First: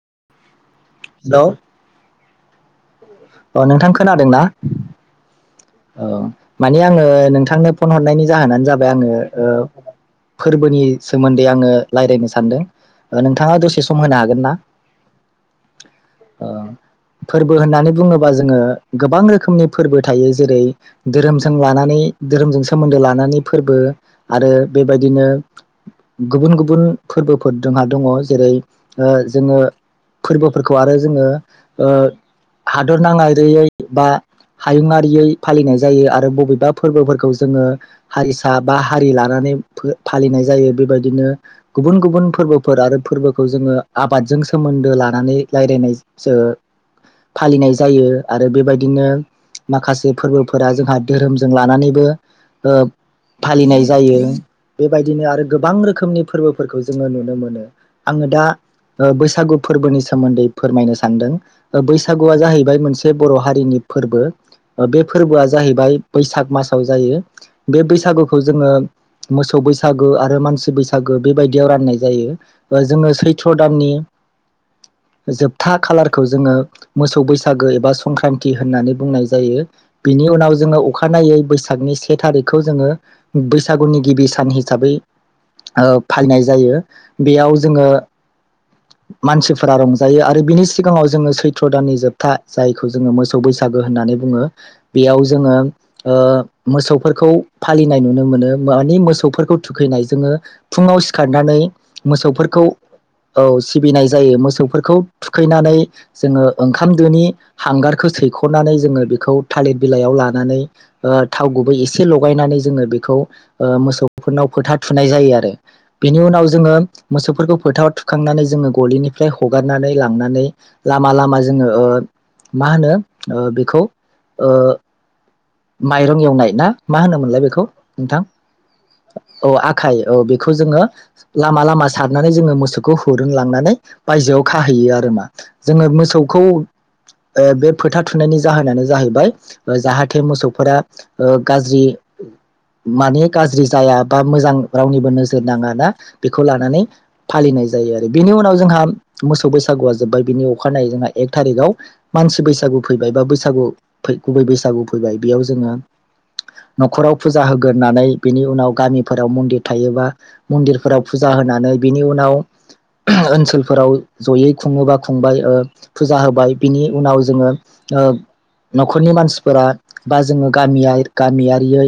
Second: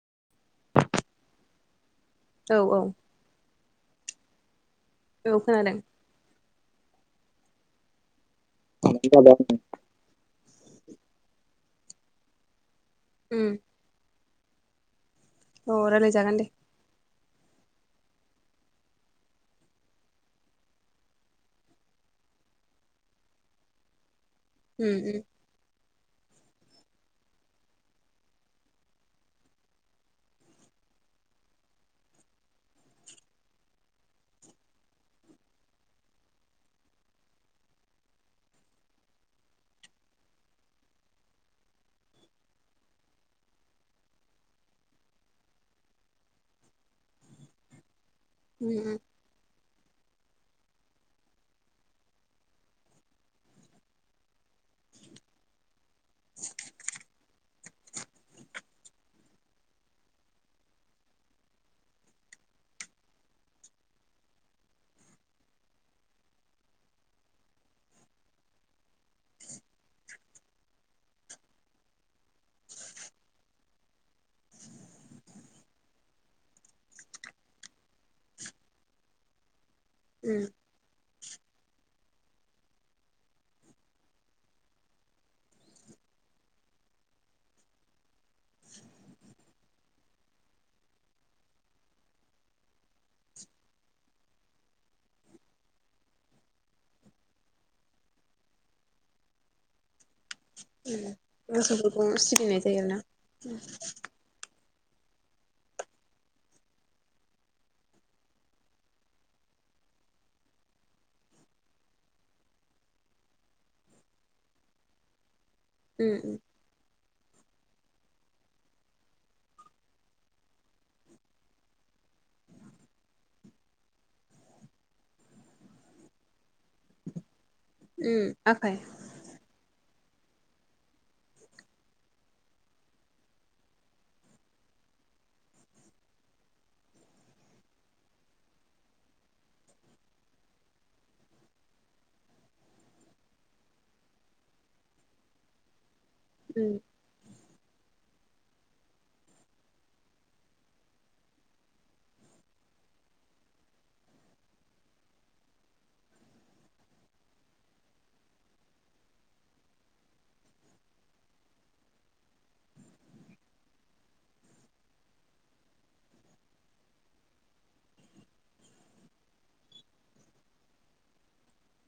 [unintelligible] औ औ अ नोंथां खोनादों ना? औ खोनादों औ माने आङो नोंथांनो फन हरनायनि जाहोनानो जाबाय आङो ओ फोरबोनि सोमोनदै आङो लायरायनो सानदों। ओ नोंथाङा दसे सम होनो हा गोनना अ रायलाय जागोन दे फोरबो होननानै बुङो बा जोङो गोबां रोखोमनि फोरबो थायो जेरै धोरोमजों लानानै धोरोमजों सोमोनदो लानानै फोरबो आरो उम उम बेबायदिनो गुबुन गुबुन फोरबोफोर जोंहा दङ' जेरै ओ जोङो फोरबोफोरखौ आरो जोङो ओ [unintelligible] [unintelligible] बा हायुंङारियै फालिनाय जायो आरो बबेबा फोरबोफोरखौ जोङो हारिसा बा हारि लानानै फो फालिनाय जायो बेबायदिनो गुबुन गुबुन फोरबोफोर आरो फोरबोखौ जोङो आबादजों सोमोनदो लानानै रायलायनाय ओ फालिनाय जायो आरो उम बेबायदिनो माखासे फोरबोफोरा जोंहा धोरोमजों लानानैबो ओ फालिनाय जायो बेबायदिनो आरो गोबां रोखोम खोमनि फोरबोफोरखौ जोङो नुनो मोनो। आङो दा ओ बैसागु फोरबोनि सोमोन्दै फोरमायनो सानदों बैसागुआ जाहैबाय मोनसे बर' हारिनि फोरबो ओ बे फोरबोआ जाहैबाय बैसाग मासाव जायो बे बैसागुखौ जोङो मोसौ बैसागु आरो मानसि बैसागु बेबायदियाव राननाय जायो जोङो सैथ्र' दाननि जोबथा खालारखौ जोङो मोसौ बै बैसागो एबा संक्रान्ति होननानै बुंनाय जायो। बिनि उम उनाव जोङो अखानायै बैसागनि से थारिखखौ जोङो बैसागुनि गिबि सान हिसाबै ओ फालिनाय जायो बेयाव जोङो मानसिफोरा रंजायो आरो बिनि सिगाङाव जोङो सैथ्र' दाननि जोब था जायखौ जोङो मोसौ बैसागो होननानै बुङो बेयाव जोङो ओ मोसौफोरखौ फालिनाय नुनो मोनो मानि मोसौफोरखौ थुखैनाय जोङो फुङाव उम सिखारनानै मोसौफोरखौ सिबिनाय मोसौफोरखौ जायो आरोना औ सिबिनाय जायो मोसौ फोरखौ थुखैनानै जोङो ओं ओंखाम दोनि हांगारखौ सैख'नानै जोङो बेखौ थालिर बिलाइयाव लानानै ओ थाव गुबै एसे लगायनानै जोङो बेखौ ओ मोसौफोरनाव फोथा थुनाय जायो आरो उम बेनि उम उनाव जोङो मोसौफोरखौ फोथाराव थुखांनानै जोङो गलिनिफ्राय हगारनानै लांनानै लामा लामा जोङो ओ मा होनो बेखौ ओ माइरं एवनाय ना मा होनोमोनलाय बेखौ ओम आखाइ खाइ औ बेखौ जोङो लामा लामा सारनानै जोङो मोसौखौ हुरोंलांनानै बायजोआव खाहैयो आरो मा जोङो मोसौखौ बे फोथा थुनायनि जाहोनानो जाहैबाय जाहा हाथे मोसौफोरा गाज्रि माने गाज्रि जाया बा मोजां रावनिबो नोजोर नाङा ना बेखौ उम लानानै फालिनाय जायो आरो बेनि उनाव जोंहा मोसौ बैसागुआ जोब्बाय बिनि अखानायै जोंहा एक थारिखआव मानसि बैसागु फैबाय बा बैसागु गुबै बैसागु फैबाय बेयाव जोङो न'खराव फुजा होग्रानै बिनि उनाव गामिफोराव मन्दिर थायोबा मन्दिरफोराव फुजा होनानै बिनि उनाव ओनसोलफोराव जयै खुङोबा खुंबाय फुजा होबाय बिनि उनाव जोङो ओ न'खरनि मानसिफोरा बा जोङो गामियारि गामियारियै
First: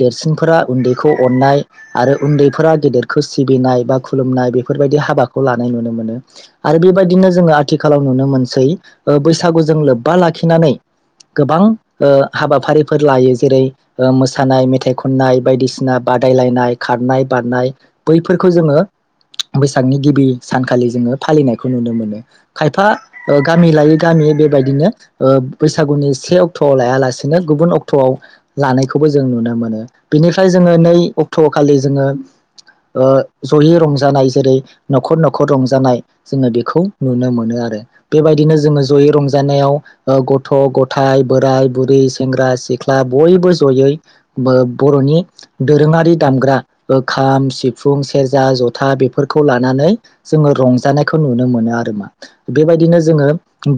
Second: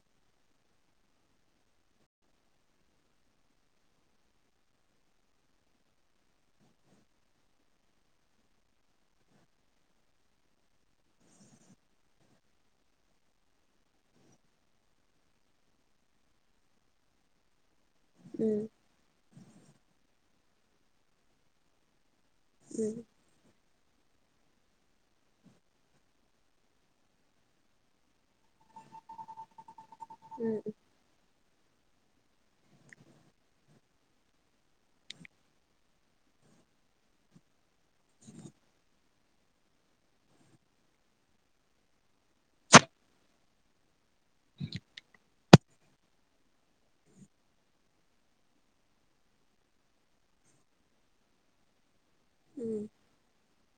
देरसिनफोरा उन्दैखौ अननाय आरो उन्दैफोरा गेदेरखौ सिबिनाय बा खुलुमनाय बेफोरबायदि हाबाखौ लानाय नुनो मोनो आरो बेबायदिनो जोङो आथिखालाव नुनो मोनसै बैसागुजों लोब्बा लाखिनानै गोबां हाबाफारिफोर लायो जेरै मोसानाय मेथाइ खननाय बायदिसिना बादायलायनाय खारनाय बारनाय बैफोरखौ उम जोङो बैसागनि गिबि सानखालि जोङो फालिनायखौ नुनो मोनो खायफा उम ओ गामि लायै गामिै बेबायदिनो ओ बैसागुनि से अ' अक्ट' लायालासेनो गुबुन अक्ट'आव लानायखौबो जों नुनो मोनो बिनिफ्राय उम जोङो नै अ अक्ट'खालि जोङो जयै रंजानाय जेरै न'खर न'खर रंजानाय जोङो बेखौ नुनो मोनो आरो बेबायदिनो जोङो जयै रंजानायाव गथ' गथाय बोराय बुरै सेंग्रा सिख्ला बयबो जयै बर'नि दोरोङारि दामग्रा खाम सिफुं सेरजा जथा बेफोरखौ लानानै जोङो रंजानायखौ नुनो मोनो आरो मा उम बेबायदिनो जोङो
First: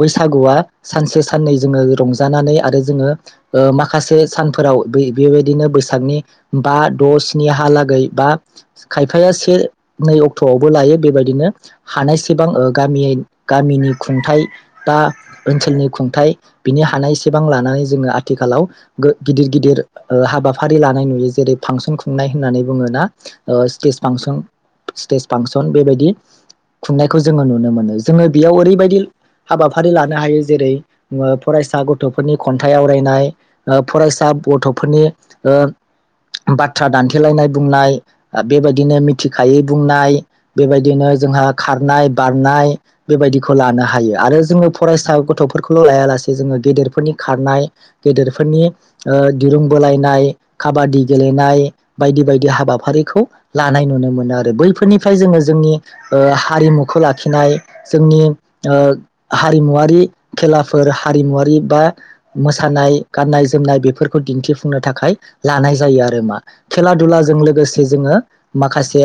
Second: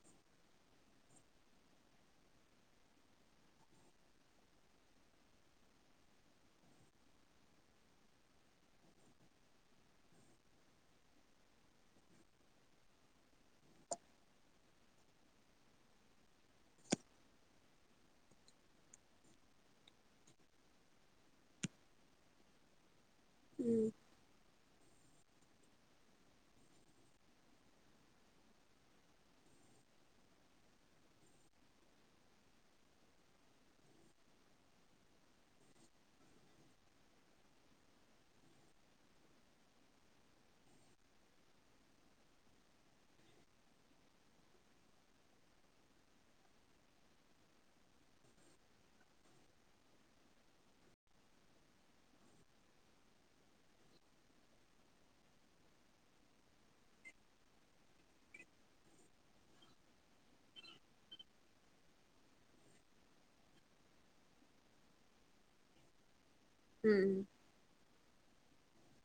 बैसागुवा सानसे साननै जोङो रंजायो जानानै आरो जोङो माखासे सानफोराव बेबायदिनो बैसागनि बा द' स्नि हालागै बा खायफाया से नै अक्ट'आवबो लायो बेबायदिनो हानायसेबां गामि गामिनि खुंथाइ बा ओनसोलनि खुंथाय बिनि हानाय एसेबां लानानै जोङो आथिखालाव गिदिर गिदिर हाबाफारि लानाय नुयो जेरै फांसन खुंनाय होननानै बुङो ना ओ उम सिटेज फांसन स्टेज फांसन बेबायदि खुंनायखौ जोङो नुनो मोनो जोङो बेयाव ओरैबायदि हाबाफारि लानो हायो जेरै फरायसा गथ' गथ'फोरनि खन्थाइ आवरायनाय फरायसा गथ'फोरनि ओ बाथ्रा दानथेलायनाय बुंनाय बेबायदिनो मिथिखायै बुंनाय बेबायदिनो जोंहा खारनाय बारनाय बेबायदिखौ लानो हायो आरो जोङो फरायसा गथ'फोरखौल' लायालासे जोङो गेदेर फोरनि खारनाय गेदेरफोरनि ओ दिरुं बोलायनाय खाबादि गेलेनाय बायदि बायदि हाबाफारिखौ लानाय नुनो मोनो आरो बैफोरनिफ्राय जोङो जोंनि ओ हारिमुखौ लाखिनाय जोंनि हारिमुवारि खेलाफोर हारिमुवारि बा मोसानाय गाननाय जोमनाय बेफोरखौ दिन्थिफुंनो थाखाय लानाय जायो आरो मा खेला उम दुलाजों लोगोसे जोङो माखासे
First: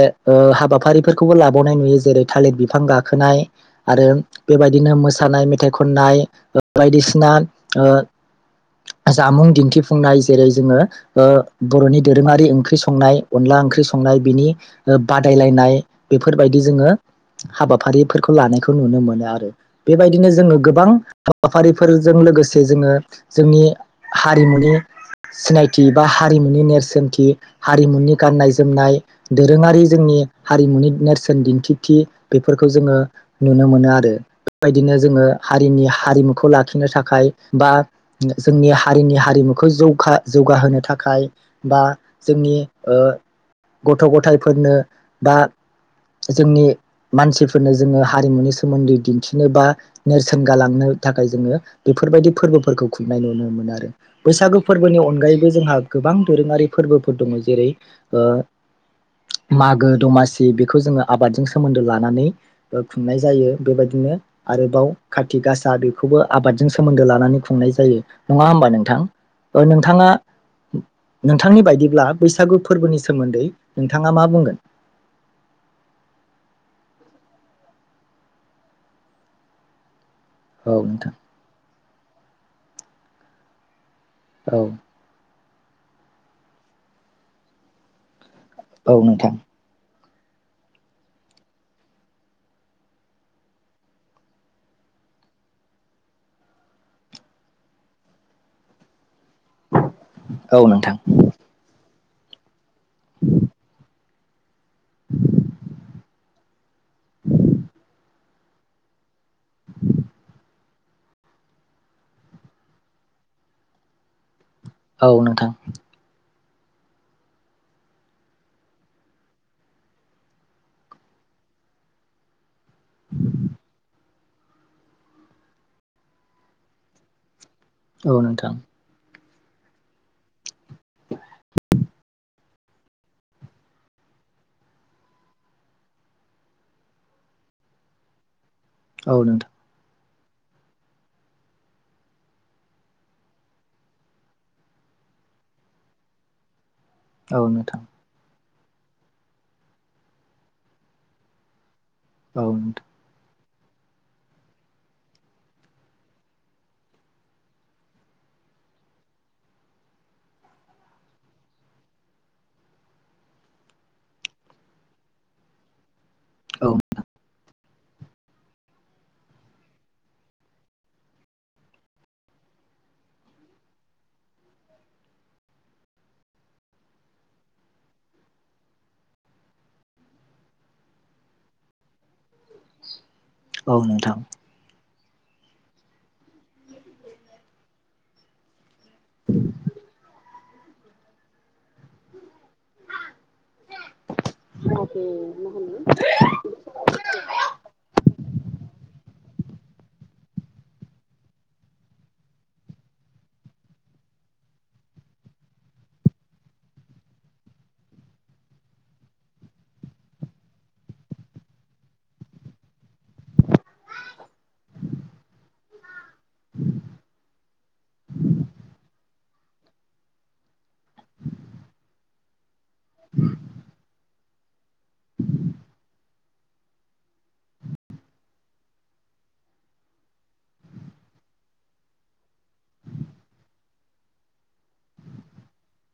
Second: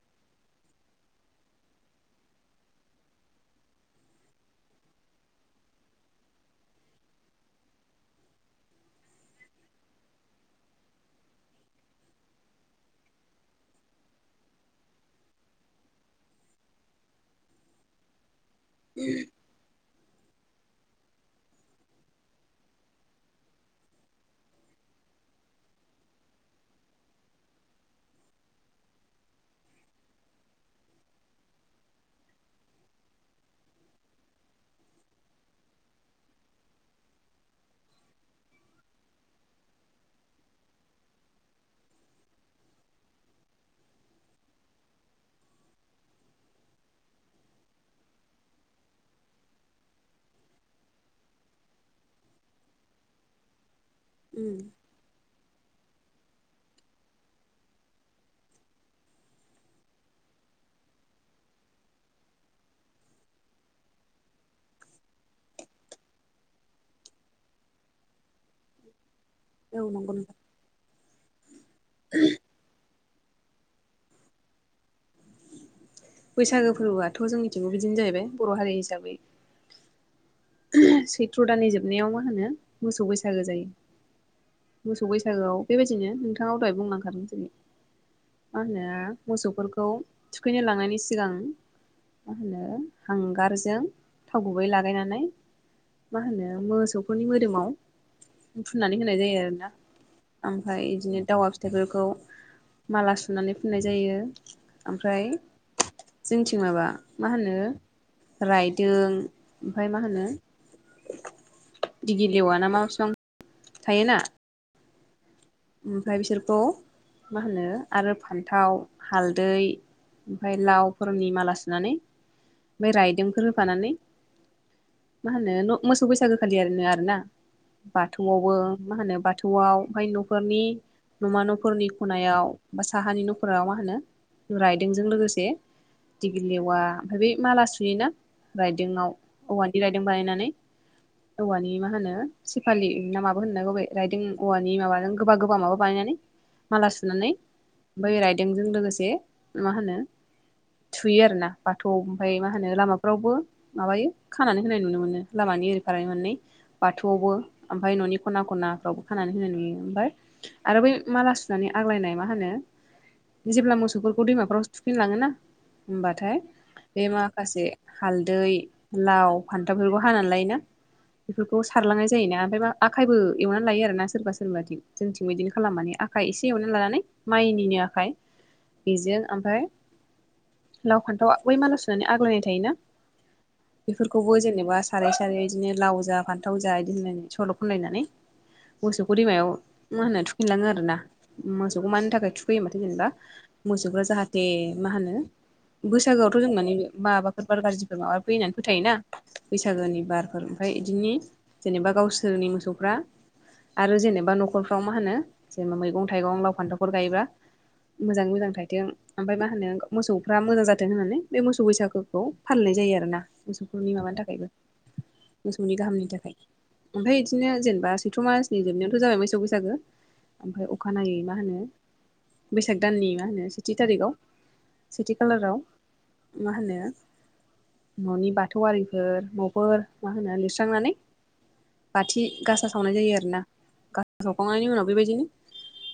हाबाफारिफोरखौबो लाबावनाय नुयो जेरै थालिर बिफां गाखोनाय आरो बेबायदिनो मोसानाय मेथाइ खननाय बायदिसिना ओ जामुं दिनथिफुंनाय जेरै जोङो बर'नि दोरोङारि ओंख्रि संनाय अनला ओंख्रि संनाय बिनि बादायलायनाय बेफोरबायदि जोङो हाबाफारिफोरखौ खौ लानायखौ नुनो मोनो आरो बेबायदिनो जोङो गोबां हाबाफारिफोरजों लोगोसे से जोङो जोंनि हारिमुनि सिनायथि बा हारिमुनि नेरसोनथि हारिमुनि गाननाय-जोमनाय दोरोङारि जोंनि हारिमुनि नेरसोन दिनथि बेफोरखौ जोङो नुनो मोनो आरो बेबायदिनो जोङो हारिनि हारिमुखौ लाखिनो थाखाय बा जोंनि हारिनि हारिमुखौ जौ जौगाहोनो थाखाय बा जोंनि ओ गथ' ग'थायफोरनो बा जोंनि मानसिफोरनो जोङो हारिमुनि सोमोनदै दिनथिनो बा नेरसोन गालांनो थाखाय जोङो बेफोरबायदि फोरबोफोरखौ खुंनाय नुनो मोनो आरो उम बैसागु फोरबोनि अनगायैबो जोंहा गोबां दोरोङारि फोरबोफोर दङ जेरै ओ मागो दमासि बे जो आबादजों सोनदो लानानै खुंनाय जायो बेबायदिनो आरोबाव खाथि गासा बे आबादजों सोमोनदो लानानै लानानै खुंनाय जायो नङा होमबा नोंथां औ नोंथाङा नंगौ नोंथां नं- बिथांनि बायदिब्ला बैसागु फोरबोनि सोमोनदै नोंथाङा मा बुंगोन बैसागो फोरबोआथ' जोंनिथिंबो बिदिनो जाहैबाय बर' हारि हिसाबै औ नोंथां सैत्र दाननि जोब नायाव मा होनो मोसौ बैसागो जायो औ मोसौ बैसागोआव बेबायदिनो नोंथाङाव दहाय बुंलांखादों जेरै मा होनो औ नोंथां मोसौफोरखौ थुखैनो लांनायनि सिगां मा होनो हांगारजों थाव गुबै लागायनानै मा होनो मोसौफोरनि मोदोमाव फुननानै होनाय जायो आरो आरोना औ ओमफ्राय नोंथां बिदिनो दावा फिथाइफोरखौ माला सुनानै फुननाय जायो ओमफ्राय जोंथिं माबा मा होनो रायदों ओमफाय मा होनो दिगि लेवा ना मा फिफां थायोना औ नोंथां ओमफ्राय बिसोरखौ मा होनो आरो फानथाव हालदै ओमफ्राय लावफोरनि माला सुनानै ओमफ्राय रायदोंफोर होफानानै मा होनो मोसौ बैसागो खालियनो आरोना औ नोंथां बाथौआवबो मा होनो बाथौ बाथौआव ओमफ्राय न' फोरनि न'मा न'फोरनि खनायाव बा साहानि नखराव मा होनो रायदोंजों लोगोसे दिगिलेवा ओमफ्राय बे माला सुयोना रायदोंयाव औ नोंथां औवानि रायदोङाव [unintelligible] गोबा गोबा माबा बानायनानै माला सुनानै औ नोंथां बै राय बेेंजों लोगोसे मा होनो थुयो आरो ना बाथौ ओमफफ्राय औ मा होनो नोंथां लामाफ्रावबो माबायो खानानै होनाय नुनो मोनो लामानि ओरैफार मोननै बाथौआवबो ओमफ्राय न'नि खना खनाफ्रावबो खानानै होनाय नुयो ओमफफ्राय आरो बै माला सुनानै आग्लायनाय मा होनो जेब्ला मोसौफोरखौ दैमाफ्राव सुफिनलाङोना होमबाथाय औ बे माखासे हालदै लाव फान्थावफोरखौ हानानै लायोना बेफोरखौ सारलांनाय जायोना ओमफ्राय मा आखायबो एवनानै लायो आरोना सोरबा सोरबाथिं जोंथिं बिदिनो खालाम मानिे आखाइ एसे एवनानै लानानै माइनिनो आखाइ बेजों ओमफ्राय लाव फान्थाव बै मानास होनानै आग्लायनाय थ औ नोंथां बेफोरखौबो जेनेबा साराय सारै बिदिनो लाव जा फान्थाव जा बिदि होनलायनाय सल' खलायनानै मोसौखौ दैमायाव मु मा होना थुखिनलाङो आरो ना मोसौखौ मानि थाखाय थुख फैयो माथो जेनेबा मोसौफ्रा जाहाथे मा होनो बैसागोआवथ' जों माने माबाफोर बार गाज्रिफोर माबा फै होननानै फोथायोना बैसागोनि बारफोर ओमफ्राय बिदिनि जेनेबा गावसोरनि मोसौफ्रा आरो जेनेबा नख न'खलफ्राव मा होनो जेनेबा मैगं थाइगं लाव फान्थावफोर गायोब्ला मोजाङै मोजां थथों ओमफफ्राय मा होनो मोसौफ्रा मोजां जाथों होननानै बे मोसौ बैसागोखौ फालिनाय जायो आरोोना मोसौफोरनि माबानि थाखायबो मोसौनि गाहामनि थाखाय ओमफफ्राय बिदिनो जेनेबा सैथ्र' मासनि जोबनायावथ' जाबाय मोसौै जो ओमफ्राय अखानायै मा होनो बैसाग दाननि मा होनो सेथि थारिखाव सेथि खालाराव मा होनो न'नि बाथौआरिफोर न'फोर मा होनो लिरस्रांनानै बाथि गासा सावनाय जायो आरोना सावखांनायनि उनाव बेबायदिनो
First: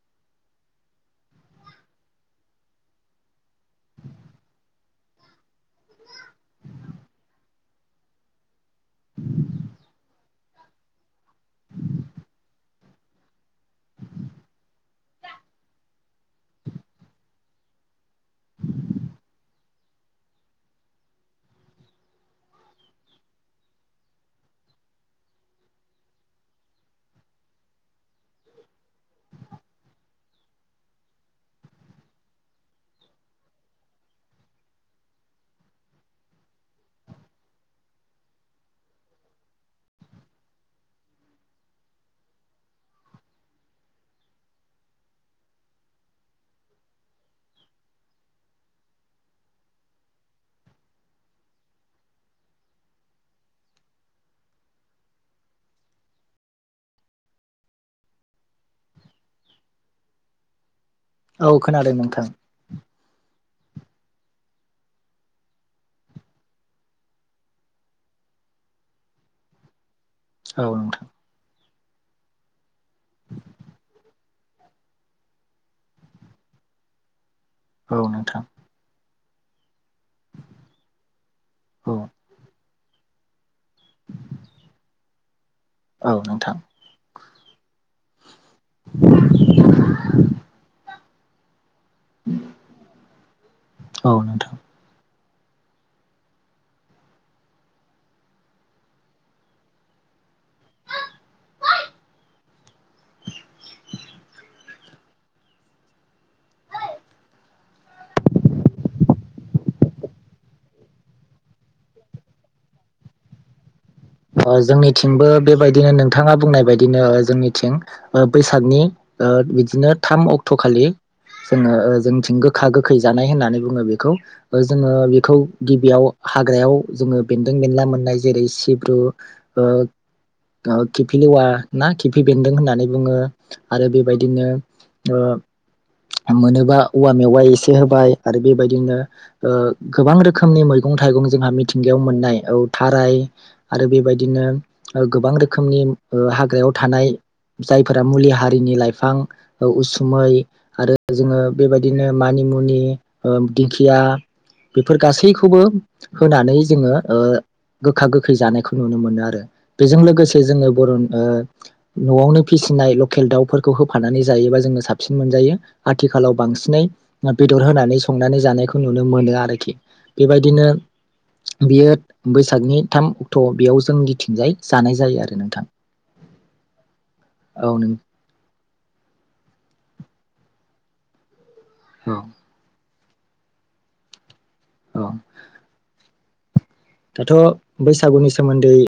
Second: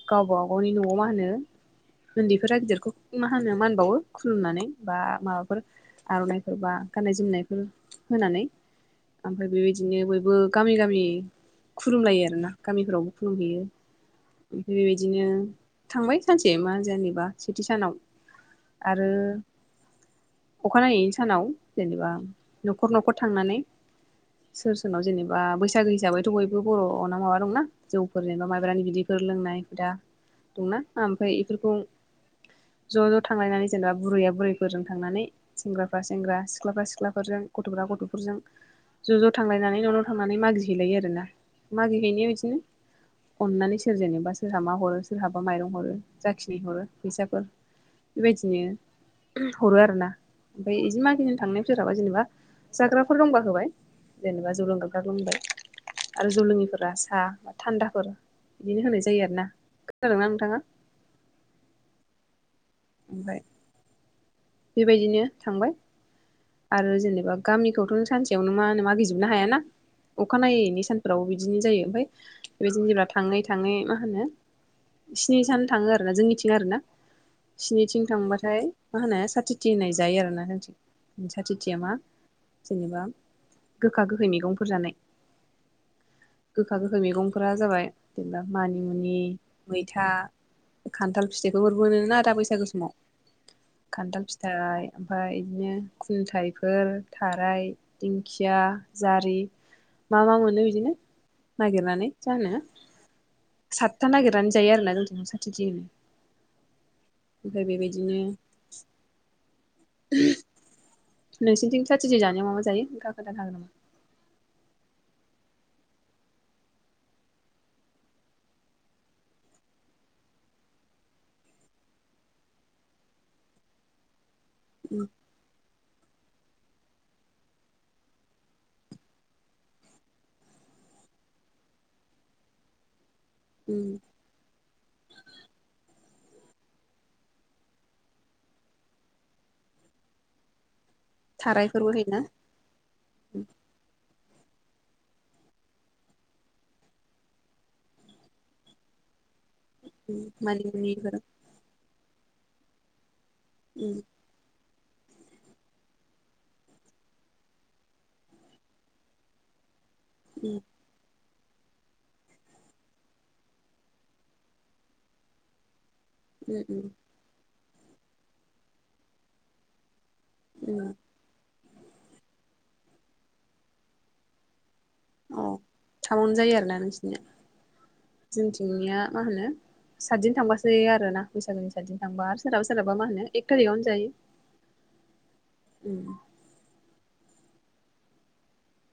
गावब गावनि न'आव मा होनो उन्दैफोरा गिदिरखौ मा होनो मानबावो खुलुमनानै बा माबाफोर आर'नाइफोर बा गाननाय जोमनायफोर होनानै ओमफ्राय बेबायदिनो बयबो गामि गामि खुलुमलायो आरोना गामिफोरावबो खुलुमहैयो ओमफ्राय बेबायदिनो थांबाय सानसे मा जेनेबा सेथि सानाव आरो अखानायै सानाव जेनेबा न'खर न'खर थांनानै सोर सोरनाव जेनेबा बैसागो हिसाबैथ' बयबो बर' नना माबा दंना जौफोर जेनेबा माइब्रानि बिदिफोर लोंनाय हुदा दंना ओमफ्राय बेफोरखौ ज' ज' थांलायनानै जेनेबा बुरैया बुरैफोरजों थांनानै सेंग्राफ्रा सेंग्रा सिख्लाफ्रा सिख्लाफोरजों गथ'फ्रा गथ'फोरजों ज' ज' थांलायनानै न' नाव थांनानै मागिहैलायो आरोना मागिहैनाया बिदिनो अननानै सोर जेनेबा सोरहाबा हरो सोरहाबा माइरं हरो जाखिनि हरो फैसाफोर बेबायदिनो हरो आरोना ओमफ्राय बिदि मागिनो थांनाय सोरहाबा जेनेबा जाग्राफोर दंबा होबाय जेनेबा जौ लोंग्राफ्रा लोंबाय आरो जौलोङिफोरा साहा थान्दाफोर बिदिनो होनाय जायो आरोोना खोनादोंना नोंथाङा औ खोनादों नोंथां ओमफ्राय बेबायदिनो थांबाय आरो जेनेबा गामिखौथ' सानसेयावनो मा होनो मागिजोबनो हायाना औ अखानायैनि नोंथां सानफ्रावबो बिदिनो जायो मफ्राय बेबायदिनो जेब्ला थाङै थाङै मा होनो स्नि सान थाङो आरोोना जोंनिथिं आरोना औ स्निथिं नोंथां थांबाथाय मा होना स खाथि होननाय जायो आरोोना होनथि औ सथिथियामा जेनेबा गोखा गोखै मैगंफोर जानाय औ नोंथां गोखा गोखै मैगं नखरा जाबाय जेनेबा मानिमुनि मैथा खान्थाल फिथाइ गोबोरबोना आदा बैसागु समाव औ खान्थाल नोंथां फिथाइ ओमफाय बिदिनो खुन्थायाइफोर थाराय दिंखिया जारि मा मा मोनो बिदिनो नागिरनानै जानो सातथा नागिरनानै जायो आरोना जोंथ साथिथि होनो ओमफ्राय बेबायदिनो [unintelligible] नोंसिनिथिं साथिजि जानायावा मा मा जायो नोथाङा खोन्थानो हागोन नामा जोंनिथिंबो बेबायदिनो नोंथाङा बुंनाय बायदिनो जोंनिथिं बैसागनि ओ बिदिनो थाम अक्ट'खालि जोङो जोंनिथिं गोखा गोखै जानाय होननानै बुङो बेखौ जोङो उम बेखौ गिबियाव हाग्रायाव जोङो बेन्दों बेनला मोननाय जेरै सिब्रु ओ खिफि लेवा ना खिफि बेनदों होननानै बुङो आरो उम बेबायदिनो ओ मोनोबा औवा मेवाइ एसे होबाय आरो बे बायदिनो ओ गोबां रोखोमनि मै गं थाइगं जोंहा थारायफोरबो मिथिंगायाव होयोना मोननाय औ थाराय उम बेबायदिनो ओ गोबां रोखोमनि हाग्रायाव थानाय जायफोरा मुलि हारिनि लाइफां उम उसुमै आरो मानिमुनिफोर जोङो बेबायदिनो मानि मुनि ओ दिंखिया उम बेफोर गासैखौबो होनानै जोङो आ गोखा गोखै जानाय खौ नुनो मोनो आरो बेजों लोगोसे उम जोङो बर' ओ न'आवनो फिसिनाय लकेल दाउफोरखौ होफानानै जायोबा जोंनो साबसिन मोनजायो आथिखालाव उम बांसिनै उम बे दर होनानै संनानै जानायखौ नुनो मोनो आरोखि बेबायदिनो उम बियो बैसागनि थाम थ' बेयाव जोंनि थिंजाय जानाय जायो आरो औ नोंथां थामावनो जायो औ नों थिंनिया मा होनो सातदिन थांबासो आरो ना बैसागुनि सातदिन औ थांबा आरो सोरबा सोराबा होनो एक थारिकआवनो जायो औ उम दाथ' बैसागुनि सोमोन्दै